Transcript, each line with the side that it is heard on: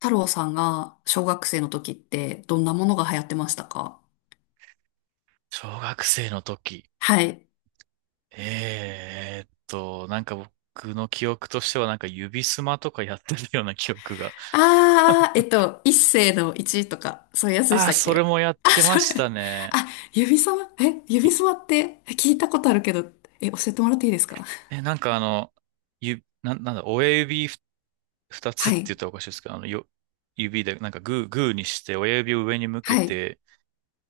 left: 太郎さんが小学生の時ってどんなものが流行ってましたか？
right: 小学生の時。
left: はい。
right: 僕の記憶としては指スマとかやってるような記憶が。
left: あー、一世の一とか、そういうやつでし
right: ああ、
left: たっ
right: それ
left: け？
right: もやっ
left: あ、
right: てま
left: それ。
right: したね。
left: あ、指さま、え、指
right: い
left: すまって聞いたことあるけど、え、教えてもらっていいですか？
right: え、なんかあの、ゆ、な、なんだ、親指二つ
left: は
right: って言
left: い。
right: ったらおかしいですけど、指で、なんかグー、グーにして、親指を上に向け
left: はい。
right: て、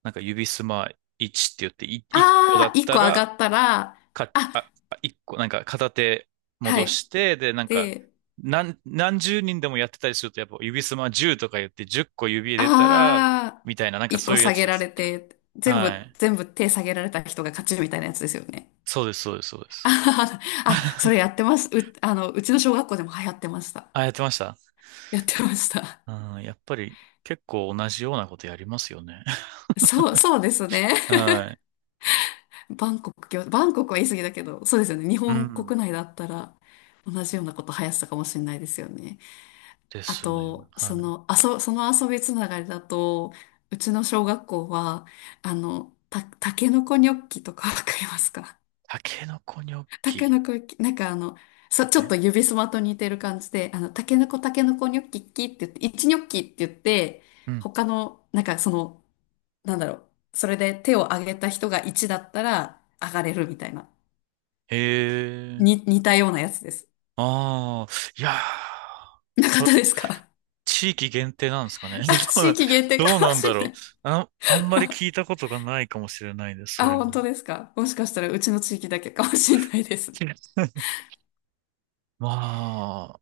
right: なんか指スマ1って言って、1個だ
left: あー、
right: っ
left: 一
right: た
left: 個上が
right: ら、
left: ったら、
right: か、
left: あ、
right: あ、あ一個、なんか片手
left: は
right: 戻
left: い。
right: して、で、なんか、
left: で、
right: 何十人でもやってたりすると、やっぱ指すま10とか言って10個指入れたら、
left: あ
right: みたいな、なん
left: ー、
right: か
left: 一
right: そ
left: 個
right: ういうや
left: 下
right: つ
left: げ
right: で
left: られ
right: す。
left: て、全
right: は
left: 部、
right: い。
left: 全部手下げられた人が勝ちみたいなやつですよね。
right: そうです、そうです、そうで す。
left: あ、あそれやってます。う、うちの小学校でも流行ってました。
right: あ、やってました。
left: やってました。
right: うん、やっぱり結構同じようなことやりますよね。
left: そうです ね。
right: はい。
left: バンコクは言い過ぎだけど、そうですよね。日
right: う
left: 本
right: ん。
left: 国内だったら同じようなこと流行ってたかもしれないですよね。
right: で
left: あ
right: すね。
left: と、
right: はい。
left: その遊びつながりだと、うちの小学校は、あの、タケノコニョッキとかわかりますか？
right: タケノコニョッ
left: タケ
right: キ。
left: ノコ、なんかあの、ちょっと
right: え
left: 指すまと似てる感じで、あの、タケノコ、ニョッキッキって言って、一ニョッキって言って、
right: うん。
left: 他の、なんかその、なんだろう、それで手を挙げた人が一だったら、上がれるみたいな、
right: へえ。
left: 似たようなやつです。
right: ああ、いやー、
left: なかったで
right: そ
left: すか？
right: 地域限定なんですかね。
left: あ、
right: どう
left: 地
right: な、
left: 域限定
right: どう
left: かも
right: なん
left: し
right: だ
left: れ
right: ろ
left: な
right: う。
left: い。
right: あ、あんまり聞 いたことがないかもしれないです、そ
left: あ、
right: れ
left: 本
right: も。
left: 当ですか？もしかしたらうちの地域だけかもしれないですね。
right: まあ、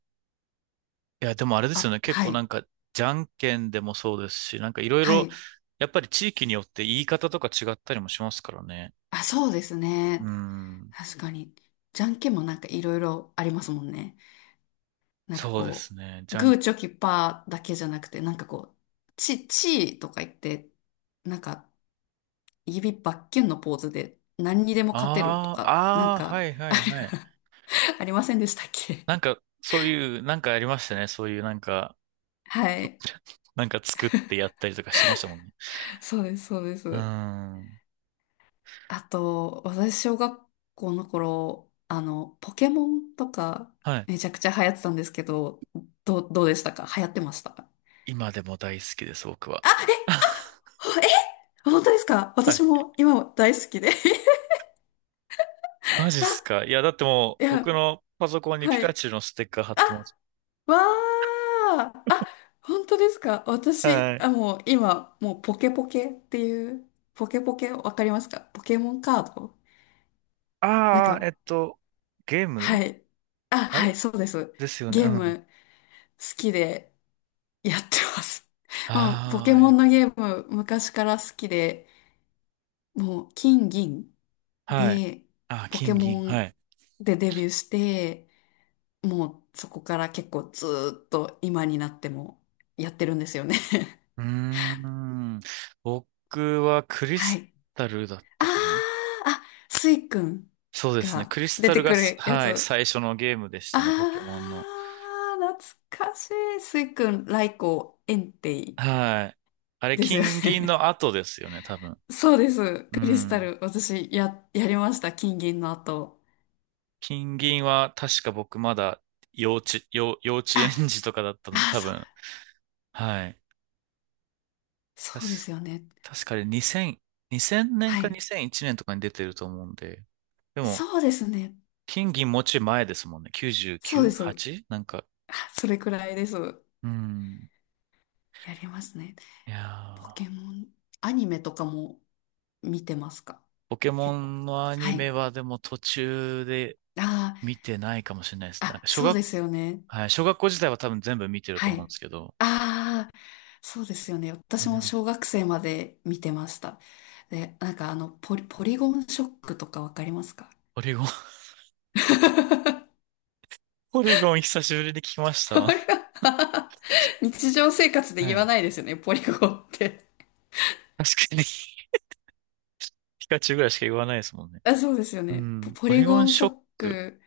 right: いや、でもあれですよ
left: あ、
right: ね。結
left: は
right: 構な
left: い、
right: んか、じゃんけんでもそうですし、なんかいろい
left: は
right: ろ、
left: い。
right: やっぱり地域によって言い方とか違ったりもしますからね。
left: あ、そうですね。
right: うん。
left: 確かに。じゃんけんもなんかいろいろありますもんね。なんか
right: そうで
left: こ
right: すね。
left: う、
right: じゃん、
left: グーチョキパーだけじゃなくて、なんかこう、チーとか言って、なんか指バッキュンのポーズで何にでも勝てると
right: ああ、
left: か、なん
right: ああ、
left: か、
right: はいは
left: あ
right: いはい。
left: れ、 ありませんでしたっけ？
right: なんか、そういう、なんかありましたね。そういうなんか、
left: はい。
right: なんか作ってやったりとかしてましたもんね。
left: そうです、そうで
right: う
left: す。
right: ん。
left: あと、私、小学校の頃、あの、ポケモンとか、
right: はい。
left: めちゃくちゃ流行ってたんですけど、どうでしたか？流行ってました？
right: 今でも大好きです、僕は。
left: あ、え、ほえ、本当ですか？
right: は
left: 私
right: い。
left: も今大好きで。
right: マジっす
left: あ、
right: か。いや、だっても
left: い
right: う、
left: や、
right: 僕のパソコンにピ
left: は
right: カ
left: い。
right: チュウのステッカー貼っ
left: あ
right: てます。
left: わあ、あ、本当ですか？私、
right: はい。
left: あ、もうポケポケっていう、ポケポケわかりますか？ポケモンカードなん
right: ああ、え
left: か、
right: っと、ゲーム
left: はい。あ、
right: あ
left: はい、
right: れ
left: そうです。
right: ですよね。
left: ゲ
right: うん。
left: ー
right: あ
left: ム好きでやってます。もうポケモ
right: あ、
left: ンのゲーム昔から好きで、もう金銀
right: はい。
left: で
right: あー、
left: ポケ
right: 金銀。
left: モ
right: は
left: ン
right: い。
left: でデビューして、もうそこから結構ずーっと今になってもやってるんですよね。
right: うーん。僕はク リ
left: は
right: ス
left: い。
right: タルだっ
left: あー、
right: たかな。
left: あ、スイくん
right: そうですね。
left: が
right: クリス
left: 出
right: タ
left: て
right: ルが
left: く
right: す、
left: るや
right: はい、
left: つ。
right: 最初のゲームでし
left: あ
right: たね、ポケモンの。
left: あ、懐かしい。スイくん、ライコウ、エンテイ
right: はい。あれ、
left: ですよ
right: 金銀
left: ね。
right: の後ですよね、多分。
left: そうです。
right: う
left: クリスタ
right: ん。
left: ル、私、やりました。金銀の後。
right: 金銀は確か僕まだ幼稚園
left: あ、
right: 児とかだったので
left: あ
right: 多分、はい。確
left: そうですよね。
right: 確かに2000、年
left: は
right: か
left: い。
right: 2001年とかに出てると思うんで、でも、
left: そうですね。
right: 金銀もうちょい前ですもんね。
left: そうです。
right: 99?8? なんか、
left: あそれくらいです。や
right: うん。
left: りますね。
right: い
left: ポ
right: やー、
left: ケモン、アニメとかも見てますか？
right: ポケモ
left: 結構。
right: ンのアニ
left: は
right: メ
left: い。
right: はでも途中で
left: ああ。
right: 見てないかもしれないですね。なん
left: あ、
right: か小
left: そう
right: 学、
left: ですよね。
right: はい、小学校時代は多分全部見てると
left: は
right: 思うんで
left: い。
right: すけど、
left: ああ、そうですよね。
right: うん。
left: 私も小学生まで見てました。で、なんかあの、ポリゴンショックとかわかりますか？
right: ポリゴン、ポリゴン久しぶりに聞きまし
left: あ、 れ
right: た。
left: は、 日常生活で
right: は
left: 言わ
right: い。
left: ないですよね、ポリゴンって。
right: 確かにピカチュウぐらいしか言わないですもんね。
left: あ、そうですよ
right: う
left: ね。
right: ん。
left: ポ
right: ポ
left: リ
right: リゴ
left: ゴ
right: ン
left: ンシ
right: シ
left: ョ
right: ョッ
left: ッ
right: ク。
left: ク、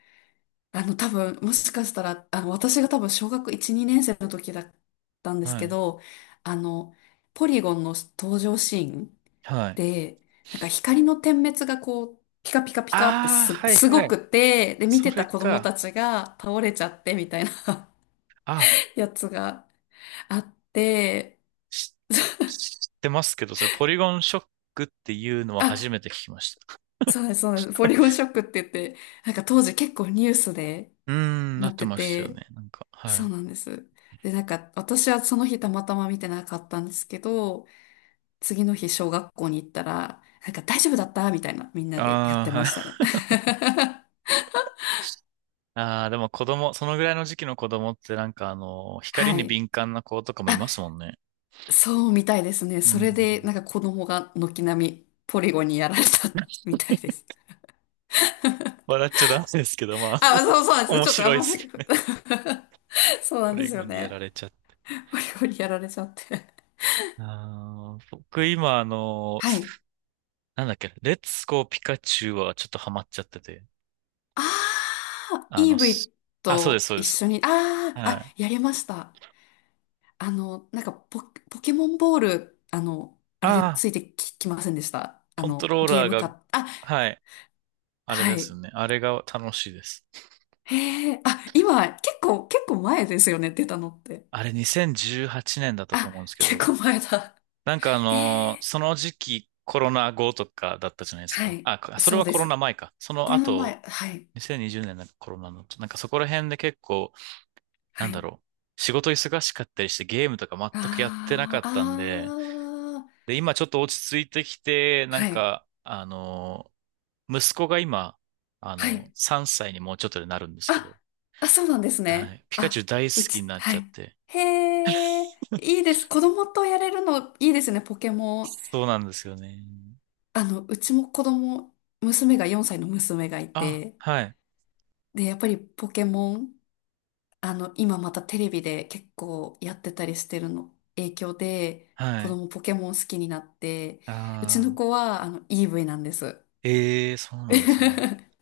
left: あの、多分、もしかしたら、あの、私が多分小学1、2年生の時だったんです
right: は
left: け
right: い。
left: ど、あの、ポリゴンの登場シーン
right: はい。
left: で、なんか光の点滅がこう、ピカピカピカって
right: ああ、はい
left: す
right: は
left: ご
right: い。
left: くて、で、見
right: そ
left: てた
right: れ
left: 子供た
right: か。
left: ちが倒れちゃってみたいな
right: あ、
left: やつがあって、
right: し知ってますけど、それポリゴンショックっていうのは初め
left: あ、
right: て聞きました。
left: そうなんです、ポリゴンショックって言って、なんか当時結構ニュースで
right: うーん、な
left: な
right: っ
left: っ
right: て
left: て
right: ましたよ
left: て、
right: ね。なんか、は
left: そう
right: い。
left: なんです。で、なんか私はその日たまたま見てなかったんですけど、次の日小学校に行ったら、なんか大丈夫だったみたいなみんなでや
right: あ
left: っ
right: あ、
left: てま
right: はい。
left: したね。
right: ああ、でも子供、そのぐらいの時期の子供ってなんかあの、光
left: は
right: に
left: い。
right: 敏感な子とかもいますもんね。
left: そうみたいですね。
right: う
left: それで、なん
right: ん。
left: か子供が軒並みポリゴンにやられた。 みたいです。
right: 笑っちゃダメですけど、まあ、
left: あ、そうそうなん ですよ。
right: 面
left: ちょっとあ
right: 白
left: ん
right: いで
left: ま、ふ、
right: すね。
left: そう な
right: ポ
left: んで
right: リ
left: す
right: ゴ
left: よ
right: ンにやら
left: ね。
right: れちゃった。
left: ポリゴンにやられちゃって。
right: あー僕今あの、
left: はい。
right: なんだっけ、レッツゴーピカチュウはちょっとハマっちゃってて。
left: ああ、
right: あの、す
left: EV
right: あ、そうです、
left: と
right: そう
left: 一
right: です。
left: 緒に、ああ、
right: は
left: あ、
right: い。
left: やりました。あの、なんかポ、ポケモンボール、あの、あ
right: あ
left: れで
right: あ、
left: ついてき、きませんでした？あ
right: コント
left: の、
right: ロー
left: ゲー
right: ラー
left: ム
right: が、
left: か、あ、
right: はい、あれ
left: は
right: です
left: い。
right: ね。あれが楽しいです。
left: へえ、あ、今、結構前ですよね、出たのって。
right: あれ2018年だったと
left: あ、
right: 思うんですけ
left: 結
right: ど、
left: 構前だ。ええ、
right: その時期コロナ後とかだったじゃないです
left: は
right: か。
left: い。
right: それ
left: そう
right: は
left: で
right: コロナ
left: す。
right: 前か。その
left: コロナ
right: 後、
left: 前、はい。
right: 2020年なんかコロナの、なんかそこら辺で結構、
left: は
right: なんだ
left: い。
right: ろう。仕事忙しかったりしてゲームとか全くやってなか
left: ああ、
right: ったんで、
left: あ
right: で、今ちょっと落ち着いてきて、
left: あ、
right: なん
left: はい。
right: か、あの、息子が今、あ
left: は
right: の、
left: い。
right: 3歳にもうちょっとでなるんですけど、
left: あ、あ、そうなんです
right: は
left: ね。
right: い。ピカチュウ
left: あ、
right: 大
left: う
right: 好き
left: ち、
right: になっち
left: は
right: ゃっ
left: い。
right: て。
left: へえ、いいです。子供とやれるのいいですね、ポケモン。
right: そうなんですよね。
left: あの、うちも子供、娘が4歳の娘がい
right: あ、
left: て、
right: はい、
left: で、やっぱりポケモンあの、今またテレビで結構やってたりしてるの影響で、
right: は
left: 子
right: い。
left: 供ポケモン好きになって、うち
right: あ
left: の
right: あ、
left: 子は、あの、EV なんです。
right: ええそうなんですね。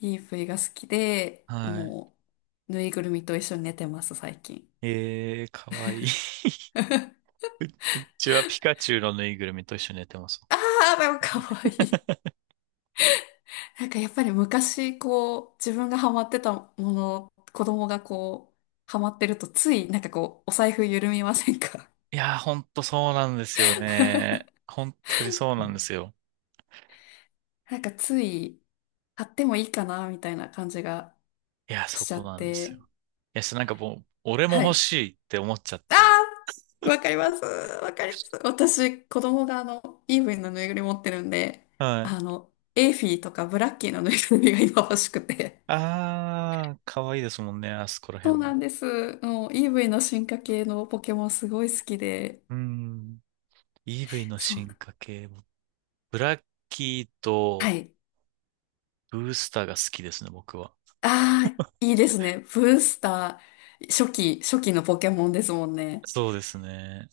left: EV が好きで、
right: はい。
left: もう、ぬいぐるみと一緒に寝てます、最近。
right: ええかわいい。うちはピカチュウのぬいぐるみと一緒に寝てます。
left: ああ、でもかわいい。なんかやっぱり昔、こう、自分がハマってたもの、子供がこう、ハマってると、つい、なんかこう、お財布緩みませんか？
right: いやー、ほんとそうなんですよね。本当にそうなんですよ。
left: なんかつい、買ってもいいかな、みたいな感じが
right: いや、そ
left: しちゃ
right: こ
left: っ
right: なんですよ。
left: て、
right: なんかもう、俺も
left: は
right: 欲
left: い。
right: しいって思っちゃっ
left: あ
right: て。
left: ー、わかります。わかります。私、子供があの、イーブンのぬいぐるみ持ってるんで、
right: はい。
left: あの、エーフィーとかブラッキーのぬいぐるみが今欲しくて。
right: あー、可愛いですもんね、あそこら
left: そ
right: 辺
left: う
right: も。
left: なんです。もう、イーブイの進化系のポケモンすごい好きで。
right: うん。EV の
left: そうな。
right: 進化系も、ブラッキー
left: は
right: と
left: い。
right: ブースターが好きですね、僕は。
left: ああ、いいですね。ブースター、初期、初期のポケモンですもんね。
right: そうですね。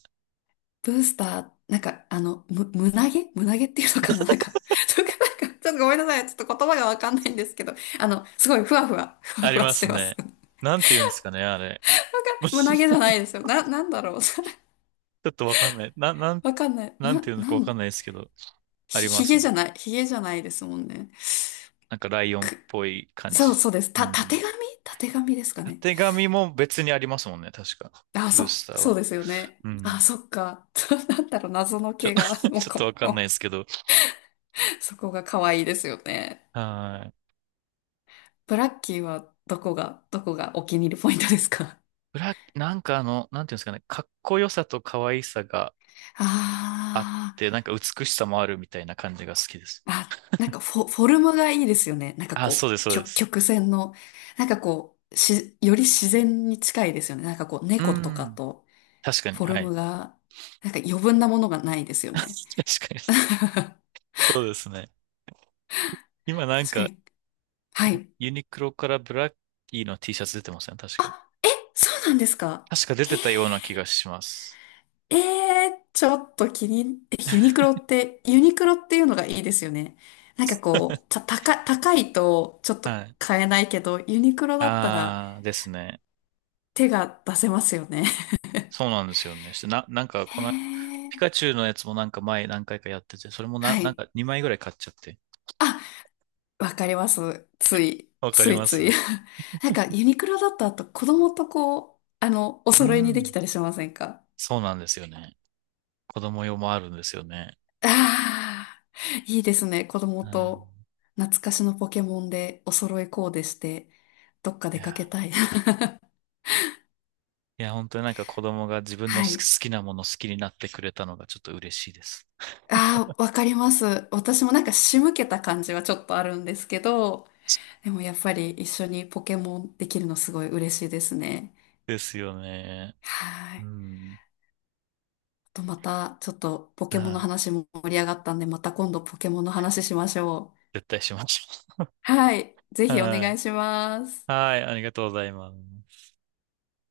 left: ブースター、なんか、あの、む、胸毛胸毛っていうのかな、なんか、とか、なんか、ちょっとごめんなさい。ちょっと言葉がわかんないんですけど、あの、すごいふわ
right: あり
left: ふわ
right: ま
left: して
right: す
left: ます。
right: ね。なんて言うんですかね、あれ。
left: 胸
right: ち
left: 毛じゃないですよ。な、なんだろう。
right: ょっとわかんない。
left: わかんない。
right: なん
left: な、
right: て言うの
left: な
right: かわか
left: ん、
right: んないですけど、あ
left: ひ、
right: りま
left: ひげ
right: すね。
left: じゃない。ひげじゃないですもんね。
right: なんかライオンっ
left: く、
right: ぽい感
left: そう
right: じ。
left: そうです。
right: う
left: た、た
right: ん。
left: てがみたてがみですか
right: た
left: ね。
right: てがみも別にありますもんね、確か。
left: あ、
right: ブース
left: そ、
right: ター
left: そう
right: は。
left: ですよね。
right: うん。
left: あ、そっか。そうなんだろう。謎の毛が、もう
right: ちょっとわ
left: こ、
right: かんな
left: も
right: いで
left: う
right: すけど。
left: そこが可愛いですよね。
right: はい。
left: ブラッキーはどこが、どこがお気に入りポイントですか？
right: なんかあの、なんていうんですかね、かっこよさと可愛さがあっ
left: ああ、
right: て、なんか美しさもあるみたいな感じが好きです。
left: あ、なんかフォ、フォルムがいいですよね。なんか
right: あ、そう
left: こ
right: です、
left: う、
right: そうで
left: 曲、
right: す。
left: 曲線の、なんかこう、し、より自然に近いですよね。なんかこう、
right: う
left: 猫とか
right: ん。
left: と、
right: 確かに、
left: フォ
right: は
left: ル
right: い。
left: ムが、なんか余分なものがないですよね。
right: 確かに。そうですね。今なん
left: 確か
right: か、
left: に。はい。
right: ユニクロからブラッキーの T シャツ出てません、確か。
left: あ、え、そうなんですか。
right: 確か出てたような気がします。
left: ええー、ちょっと気に、え、ユニクロって、ユニクロっていうのがいいですよね。なんかこう、た、高、高いとちょっ
right: は
left: と
right: い。
left: 買えないけど、ユニクロだったら
right: あーですね。
left: 手が出せますよね。
right: そうなんですよね。して、な、なんか、
left: へ
right: この、ピカ
left: え。
right: チュウのやつもなんか前何回かやってて、それもな、
left: は
right: なん
left: い。
right: か2枚ぐらい買っちゃって。
left: あ、わかります。つい、
right: わかり
left: つい
right: ま
left: つい。
right: す。
left: なんか、ユニクロだと、あと子供とこう、あの、お
right: う
left: 揃いにでき
right: ん。
left: たりしませんか？
right: そうなんですよね。子供用もあるんですよね。
left: ああー、いいですね。子
right: う
left: 供と
right: ん。
left: 懐かしのポケモンでお揃いコーデして、どっか
right: い
left: 出かけ
right: や、
left: たい。
right: いや、本当になんか子供が自分の
left: はい。
right: 好きなもの好きになってくれたのがちょっと嬉しいです。
left: ああ、わかります。私もなんか仕向けた感じはちょっとあるんですけど、でもやっぱり一緒にポケモンできるのすごい嬉しいですね。
right: ですよね。
left: は
right: う
left: い。
right: ん。
left: とまた、ちょっとポケモンの
right: はい。
left: 話も盛り上がったんで、また今度ポケモンの話しましょう。
right: 絶対しましょ
left: はい。ぜ
right: う。
left: ひお
right: は
left: 願
right: い。
left: いします。
right: はい。ありがとうございます。